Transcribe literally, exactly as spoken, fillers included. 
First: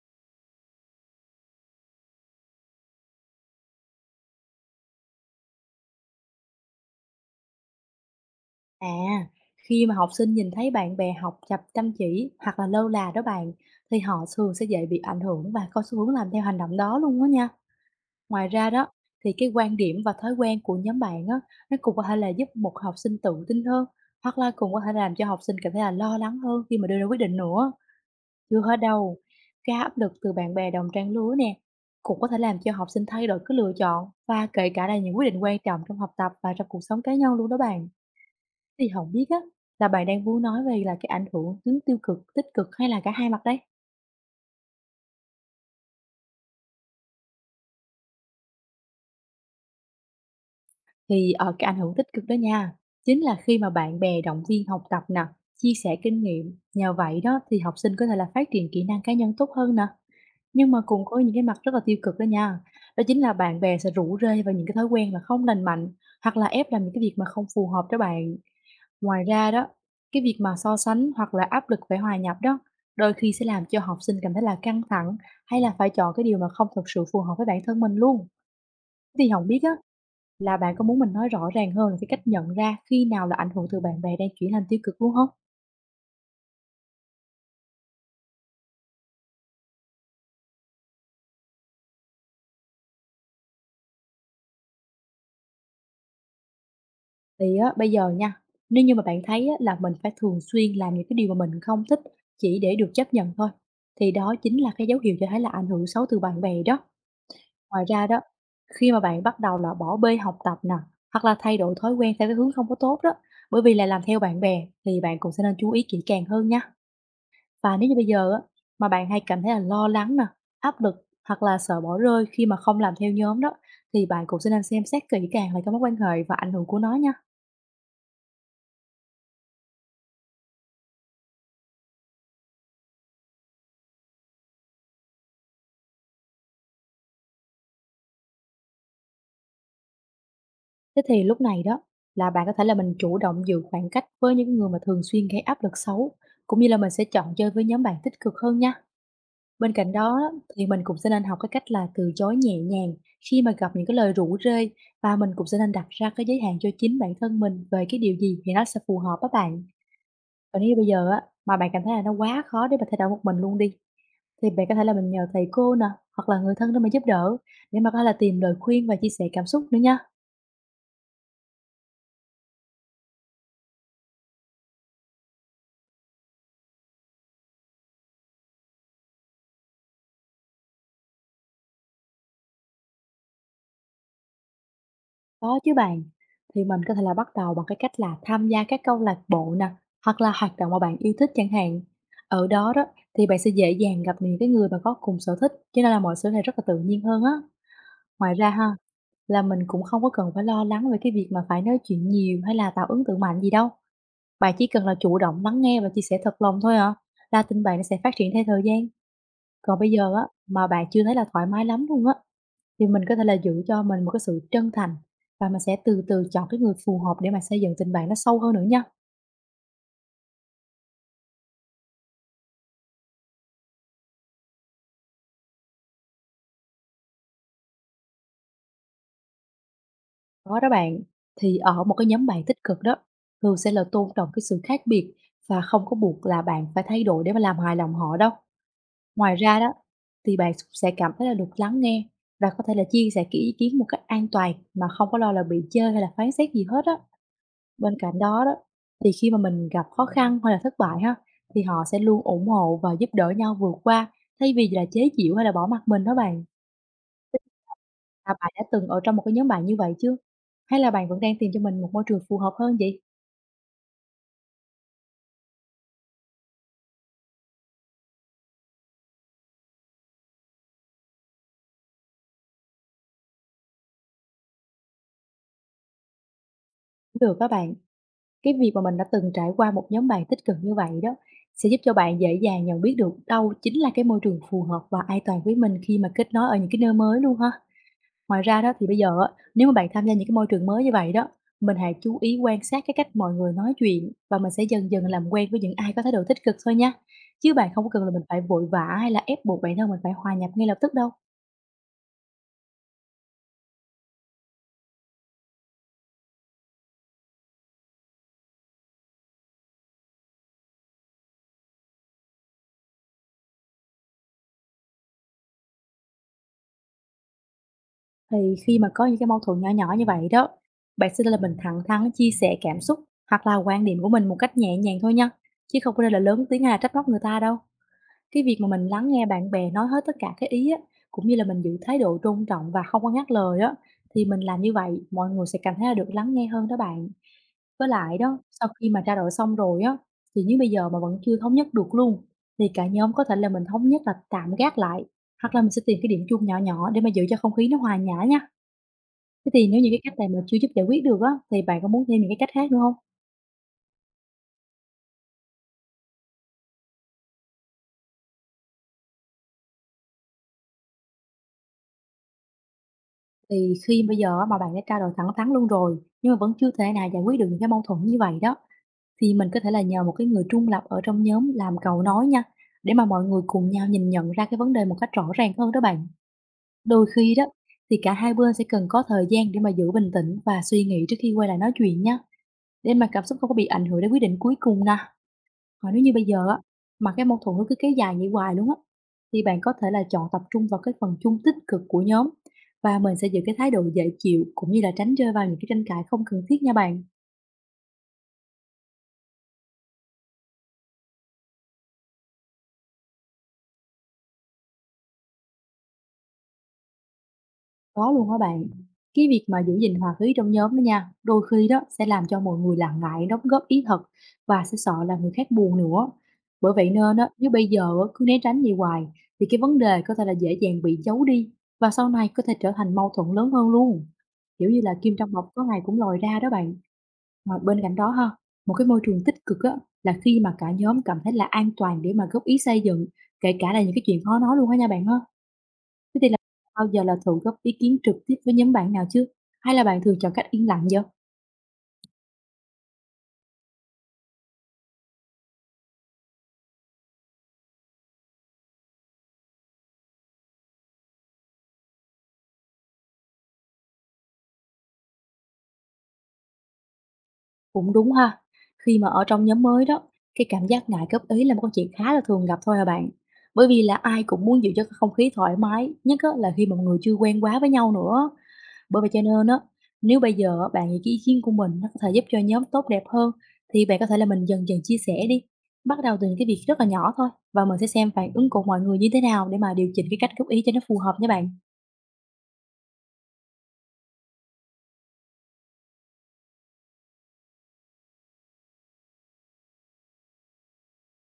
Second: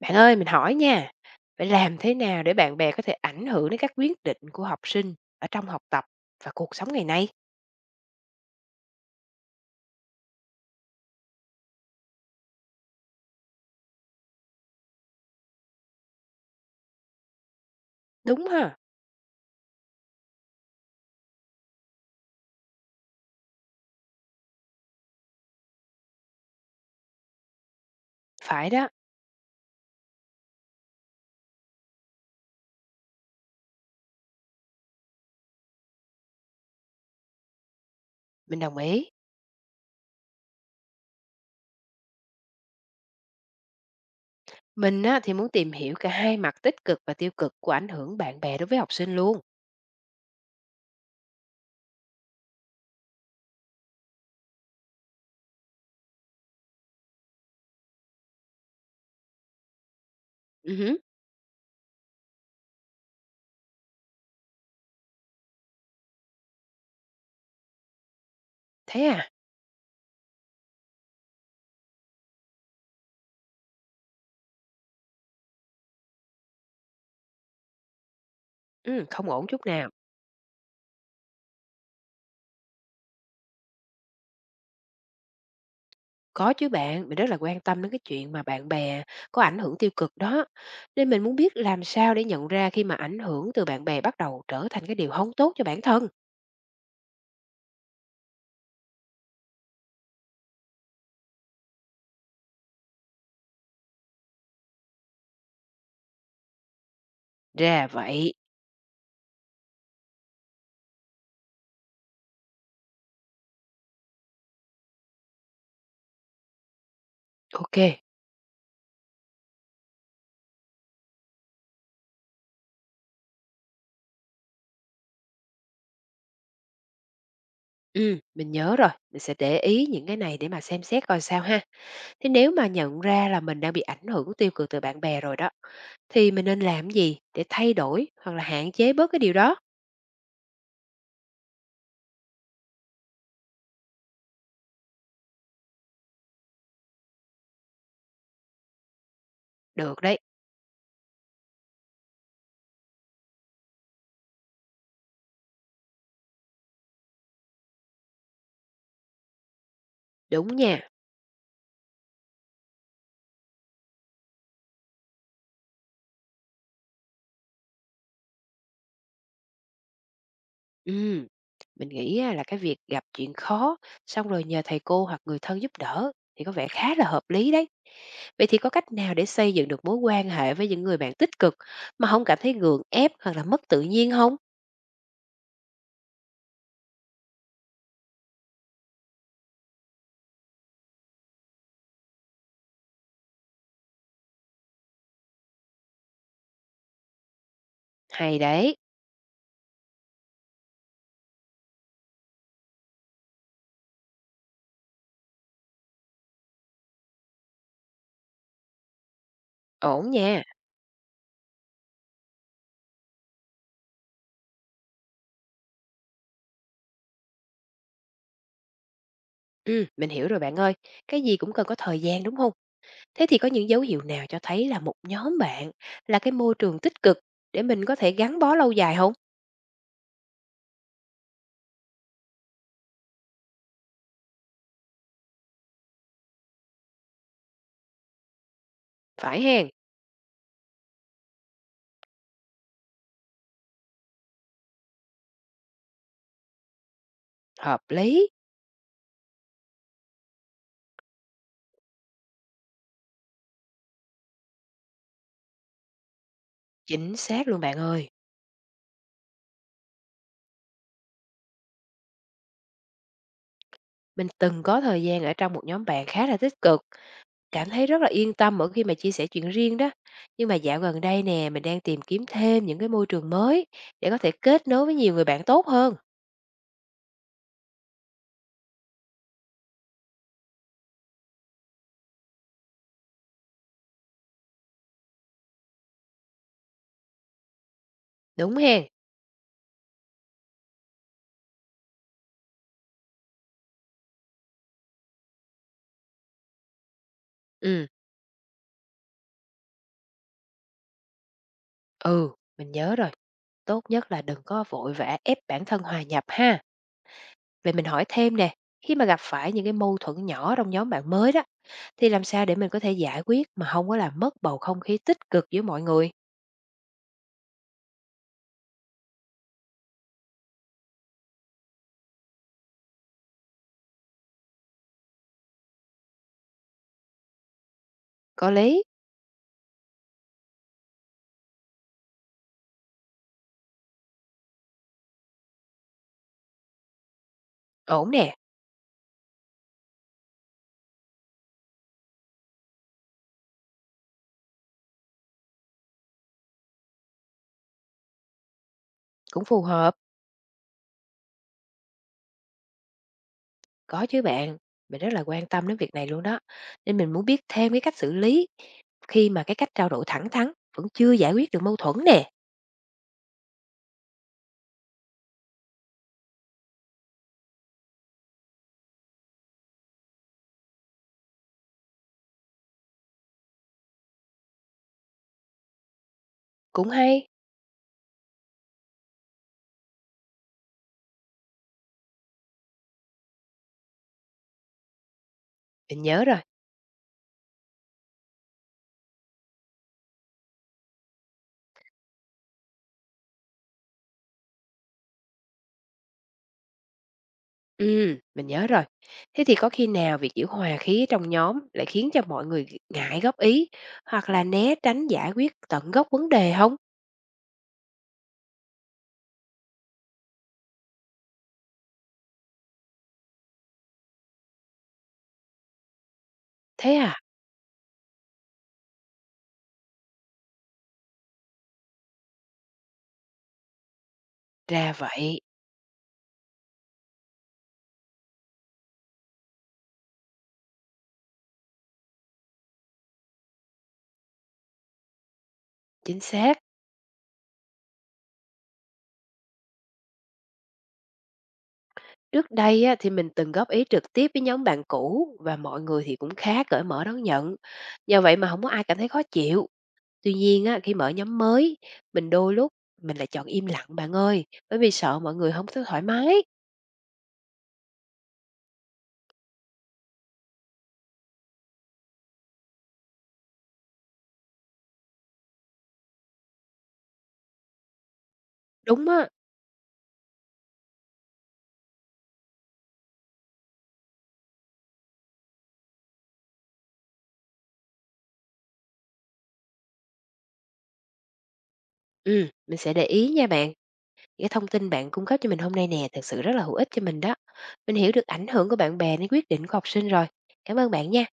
Bạn ơi, mình hỏi nha, phải làm thế nào để bạn bè có thể ảnh hưởng đến các quyết định của học sinh ở trong học tập và cuộc sống ngày nay? À, khi mà học sinh nhìn thấy bạn bè học tập chăm chỉ hoặc là lơ là đó bạn thì họ thường sẽ dễ bị ảnh hưởng và có xu hướng làm theo hành động đó luôn đó nha. Đúng Ngoài ra ha? đó thì cái quan điểm và thói quen của nhóm bạn á nó cũng có thể là giúp một học sinh tự tin hơn hoặc là cũng có thể làm cho học sinh cảm thấy là lo lắng hơn khi mà đưa ra quyết định nữa. Chưa Phải hết đó, đâu, cái áp lực từ bạn bè đồng trang lứa nè cũng có thể làm cho học sinh thay đổi cái lựa chọn và kể cả là những quyết định quan trọng trong học tập và trong cuộc sống cá nhân luôn đó bạn. mình đồng Thì ý. hổng biết á, là bạn đang muốn nói về là cái ảnh hưởng hướng tiêu cực, tích cực hay là cả hai mặt đây? Mình á, thì muốn tìm hiểu cả hai mặt tích cực và tiêu cực của ảnh hưởng bạn bè đối với học sinh luôn. Thì, ờ, cái ảnh hưởng tích cực đó nha, chính là khi mà bạn bè động viên học tập nè, chia sẻ kinh nghiệm, nhờ vậy đó thì học sinh có thể là phát triển kỹ năng cá nhân tốt hơn nè. Nhưng Ừ, mà hứ, cũng có những cái mặt rất là tiêu cực đó nha, đó chính là bạn bè sẽ rủ rê vào những cái thói quen là không lành mạnh hoặc là ép làm những cái việc mà không phù hợp cho bạn. thế Ngoài à? ra đó, cái việc mà so sánh hoặc là áp lực phải hòa nhập đó, đôi khi sẽ làm cho học sinh cảm thấy là căng thẳng hay là phải chọn cái điều mà không thực sự phù hợp với bản thân mình luôn. Ừ, Thì không ổn không biết chút á, nào. là bạn có muốn mình nói rõ ràng hơn là cái cách nhận ra khi nào là ảnh hưởng từ bạn bè đang chuyển thành tiêu cực luôn không? Có chứ bạn, mình rất là quan tâm đến cái chuyện mà bạn bè có ảnh hưởng tiêu cực đó. Nên mình muốn biết làm sao để nhận ra khi mà ảnh hưởng từ bạn bè bắt đầu trở thành cái điều không tốt cho bản thân. Thì á, bây giờ nha, nếu như mà bạn thấy á, là mình phải thường xuyên làm những cái điều mà mình không thích chỉ để được chấp nhận thôi, thì đó chính là cái dấu hiệu cho thấy là ảnh hưởng xấu từ bạn bè đó. Ngoài Ra ra đó, vậy. khi mà bạn bắt đầu là bỏ bê học tập nè, hoặc là thay đổi thói quen theo cái hướng không có tốt đó, bởi vì là làm theo bạn bè thì bạn cũng sẽ nên chú ý kỹ càng hơn nha. Và Ok. nếu như bây giờ á, mà bạn hay cảm thấy là lo lắng nè, áp lực hoặc là sợ bỏ rơi khi mà không làm theo nhóm đó, thì bạn cũng sẽ nên xem xét kỹ càng lại cái mối quan hệ và ảnh hưởng của nó nha. Ừm, mình nhớ rồi, mình sẽ để ý những cái này để mà xem xét coi sao ha. Thế nếu mà nhận ra là mình đang bị ảnh hưởng tiêu cực từ bạn bè rồi đó, thì mình nên làm gì để thay đổi hoặc là hạn chế bớt cái điều đó? Thế thì lúc này đó là bạn có thể là mình chủ động giữ khoảng cách với những người mà thường xuyên gây áp lực xấu, cũng như là mình sẽ chọn chơi với nhóm bạn tích cực hơn nha. Bên cạnh Được đó đấy, á, thì mình cũng sẽ nên học cái cách là từ chối nhẹ nhàng khi mà gặp những cái lời rủ rê, và mình cũng sẽ nên đặt ra cái giới hạn cho chính bản thân mình về cái điều gì thì nó sẽ phù hợp với bạn. đúng Còn nếu như bây nha. giờ á, mà bạn cảm thấy là nó quá khó để mà thay đổi một mình luôn đi, thì bạn có thể là mình nhờ thầy cô nè, hoặc là người thân để mà giúp đỡ, để mà có thể là tìm lời khuyên và chia sẻ cảm xúc nữa nha. Ừm, mình nghĩ á, là cái việc gặp chuyện khó, xong rồi nhờ thầy cô hoặc người thân giúp đỡ thì có vẻ khá là hợp lý đấy. Vậy thì có cách nào để xây dựng được mối quan hệ với những người bạn tích cực mà không cảm thấy gượng ép hoặc là mất tự nhiên không? Có chứ bạn. Thì mình có thể là bắt đầu bằng cái cách là tham gia các câu lạc bộ nè, hoặc là hoạt động mà bạn yêu thích chẳng hạn. Ở đó đó thì bạn sẽ dễ dàng gặp những cái người mà có cùng sở thích, cho nên là mọi thứ này rất là tự nhiên hơn á. Ngoài Hay ra ha, đấy, là mình cũng không có cần phải lo lắng về cái việc mà phải nói chuyện nhiều hay là tạo ấn tượng mạnh gì đâu. Bạn chỉ cần là chủ động lắng nghe và chia sẻ thật lòng thôi à, là tình bạn nó sẽ phát triển theo thời gian. Còn bây ổn giờ á, nha. mà bạn chưa thấy là thoải mái lắm luôn á, thì mình có thể là giữ cho mình một cái sự chân thành và mình sẽ từ từ chọn cái người phù hợp để mà xây dựng tình bạn nó sâu hơn nữa nha. Ừ, mình hiểu rồi bạn ơi. Cái gì cũng cần có thời gian, đúng không? Thế thì có những dấu hiệu nào cho thấy là một nhóm bạn là cái môi trường tích cực để mình có thể gắn bó lâu dài không? Đó đó bạn, thì ở một cái nhóm bạn tích cực đó, thường sẽ là tôn trọng cái sự khác biệt và không có buộc là bạn phải thay đổi để mà làm hài lòng họ đâu. Ngoài Phải ra hén? đó, thì bạn sẽ cảm thấy là được lắng nghe và có thể là chia sẻ kỹ ý kiến một cách an toàn mà không có lo là bị chê hay là phán xét gì hết á. Hợp Bên cạnh lý, đó đó, thì khi mà mình gặp khó khăn hay là thất bại ha, thì họ sẽ luôn ủng hộ và giúp đỡ nhau vượt qua thay vì là chế giễu hay là bỏ mặt mình đó bạn. chính xác luôn bạn ơi. À, bạn đã từng ở trong một cái nhóm bạn như vậy chưa? Hay là bạn vẫn đang tìm cho mình một môi trường phù hợp hơn vậy? Mình từng có thời gian ở trong một nhóm bạn khá là tích cực, cảm thấy rất là yên tâm mỗi khi mà chia sẻ chuyện riêng đó. Nhưng mà dạo gần đây nè, mình đang tìm kiếm thêm những cái môi trường mới để có thể kết nối với nhiều người bạn tốt hơn, Cũng được các bạn. Cái việc mà mình đã từng trải qua một nhóm bạn tích cực như vậy đó, sẽ giúp cho bạn dễ dàng nhận biết được đâu chính là cái môi trường phù hợp và an toàn với mình khi mà kết nối ở những cái nơi mới luôn ha. Ngoài đúng ra đó hén? thì bây giờ á, nếu mà bạn tham gia những cái môi trường mới như vậy đó, mình hãy chú ý quan sát cái cách mọi người nói chuyện và mình sẽ dần dần làm quen với những ai có thái độ tích cực thôi nha. Chứ bạn không Ừm, có cần là mình phải vội vã hay là ép buộc bản thân mình phải hòa nhập ngay lập tức đâu. ừ, mình nhớ rồi. Tốt nhất là đừng có vội vã ép bản thân hòa nhập ha. Vậy mình hỏi thêm nè, khi mà gặp phải những cái mâu thuẫn nhỏ trong nhóm bạn mới đó, thì làm sao để mình có thể giải quyết mà không có làm mất bầu không khí tích cực giữa mọi người? Thì khi mà có những cái mâu thuẫn nhỏ nhỏ như vậy đó, bạn sẽ nên là mình thẳng thắn chia sẻ cảm xúc hoặc là quan điểm của mình một cách nhẹ nhàng thôi nha, chứ không có nên là lớn tiếng hay là trách móc người ta đâu. Cái Có việc mà lý, mình lắng nghe bạn bè nói hết tất cả cái ý á, cũng như là mình giữ thái độ tôn trọng và không có ngắt lời á, thì mình làm như vậy mọi người sẽ cảm thấy là được lắng nghe hơn đó bạn. Với ổn lại nè, đó, sau khi mà trao đổi xong rồi á, thì nếu bây giờ mà vẫn chưa thống nhất được luôn, thì cả nhóm có thể là mình thống nhất là tạm gác lại, hoặc là mình sẽ tìm cái điểm chung nhỏ nhỏ để mà giữ cho không khí nó hòa nhã nha. cũng Thế phù thì nếu những hợp, cái cách này mà chưa giúp giải quyết được á, thì bạn có muốn thêm những cái cách khác nữa không? có chứ bạn. Mình rất là quan tâm đến việc này luôn đó. Nên mình muốn biết thêm cái cách xử lý khi mà cái cách trao đổi thẳng thắn vẫn chưa giải quyết được mâu thuẫn nè. Thì khi bây giờ á mà bạn đã trao đổi thẳng thắn luôn rồi, nhưng mà vẫn chưa thể nào giải quyết được những cái mâu thuẫn như vậy đó, thì mình có thể là nhờ một cái người trung lập ở trong nhóm làm cầu nối nha, để mà mọi người cùng nhau nhìn nhận ra cái vấn đề một cách rõ ràng hơn đó bạn. Cũng Đôi hay, khi đó, thì cả hai bên sẽ cần có thời gian để mà giữ bình tĩnh và suy nghĩ trước khi quay lại nói chuyện nha, để mà cảm xúc không có bị ảnh hưởng đến quyết định cuối cùng nè. Còn nếu mình như bây nhớ rồi. giờ á, mà cái mâu thuẫn nó cứ kéo dài vậy hoài luôn á, thì bạn có thể là chọn tập trung vào cái phần chung tích cực của nhóm và mình sẽ giữ cái thái độ dễ chịu cũng như là tránh rơi vào những cái tranh cãi không cần thiết nha bạn. Ừm, mình nhớ rồi. Thế thì có khi nào việc giữ hòa khí trong nhóm lại khiến cho mọi người ngại góp ý hoặc là né tránh giải quyết tận gốc vấn đề không? Có luôn á bạn. Cái việc mà giữ gìn hòa khí trong nhóm đó nha, đôi khi đó sẽ làm cho mọi người là ngại đóng góp ý thật và sẽ sợ là người khác buồn nữa. Bởi vậy Thế à? nên á, nếu bây giờ á, cứ né tránh gì hoài thì cái vấn đề có thể là dễ dàng bị giấu đi và sau này có thể trở thành mâu thuẫn lớn hơn luôn. Kiểu như Ra là kim trong vậy, bọc có ngày cũng lòi ra đó bạn. Mà bên cạnh đó ha, một cái môi trường tích cực á là khi mà cả nhóm cảm thấy là an toàn để mà góp ý xây dựng, kể cả là những cái chuyện khó nói luôn á nha bạn ha. Thế chính thì là xác. bao giờ là thử góp ý kiến trực tiếp với nhóm bạn nào chứ? Hay là bạn thường chọn cách yên lặng vậy? Trước đây á, thì mình từng góp ý trực tiếp với nhóm bạn cũ và mọi người thì cũng khá cởi mở đón nhận. Nhờ vậy mà không có ai cảm thấy khó chịu. Tuy nhiên á, khi mở nhóm mới, mình đôi lúc mình lại chọn im lặng bạn ơi, bởi vì sợ mọi người không thấy thoải mái. Cũng đúng ha. Khi mà ở trong nhóm mới đó, cái cảm giác ngại góp ý là một câu chuyện khá là thường gặp thôi à bạn. Bởi vì là ai cũng muốn giữ cho cái không khí thoải mái, nhất á, là khi mà mọi người chưa quen quá với nhau nữa. Bởi Đúng vậy cho á. nên á, nếu bây giờ á, bạn nghĩ cái ý kiến của mình nó có thể giúp cho nhóm tốt đẹp hơn, thì bạn có thể là mình dần dần chia sẻ đi. Bắt đầu từ những cái việc rất là nhỏ thôi và mình sẽ xem phản ứng của mọi người như thế nào để mà điều chỉnh cái cách góp ý cho nó phù hợp nha bạn. Ừm, mình sẽ để ý nha bạn. Cái thông tin bạn cung cấp cho mình hôm nay nè, thực sự rất là hữu ích cho mình đó. Mình hiểu được ảnh hưởng của bạn bè đến quyết định của học sinh rồi. Cảm ơn bạn nha.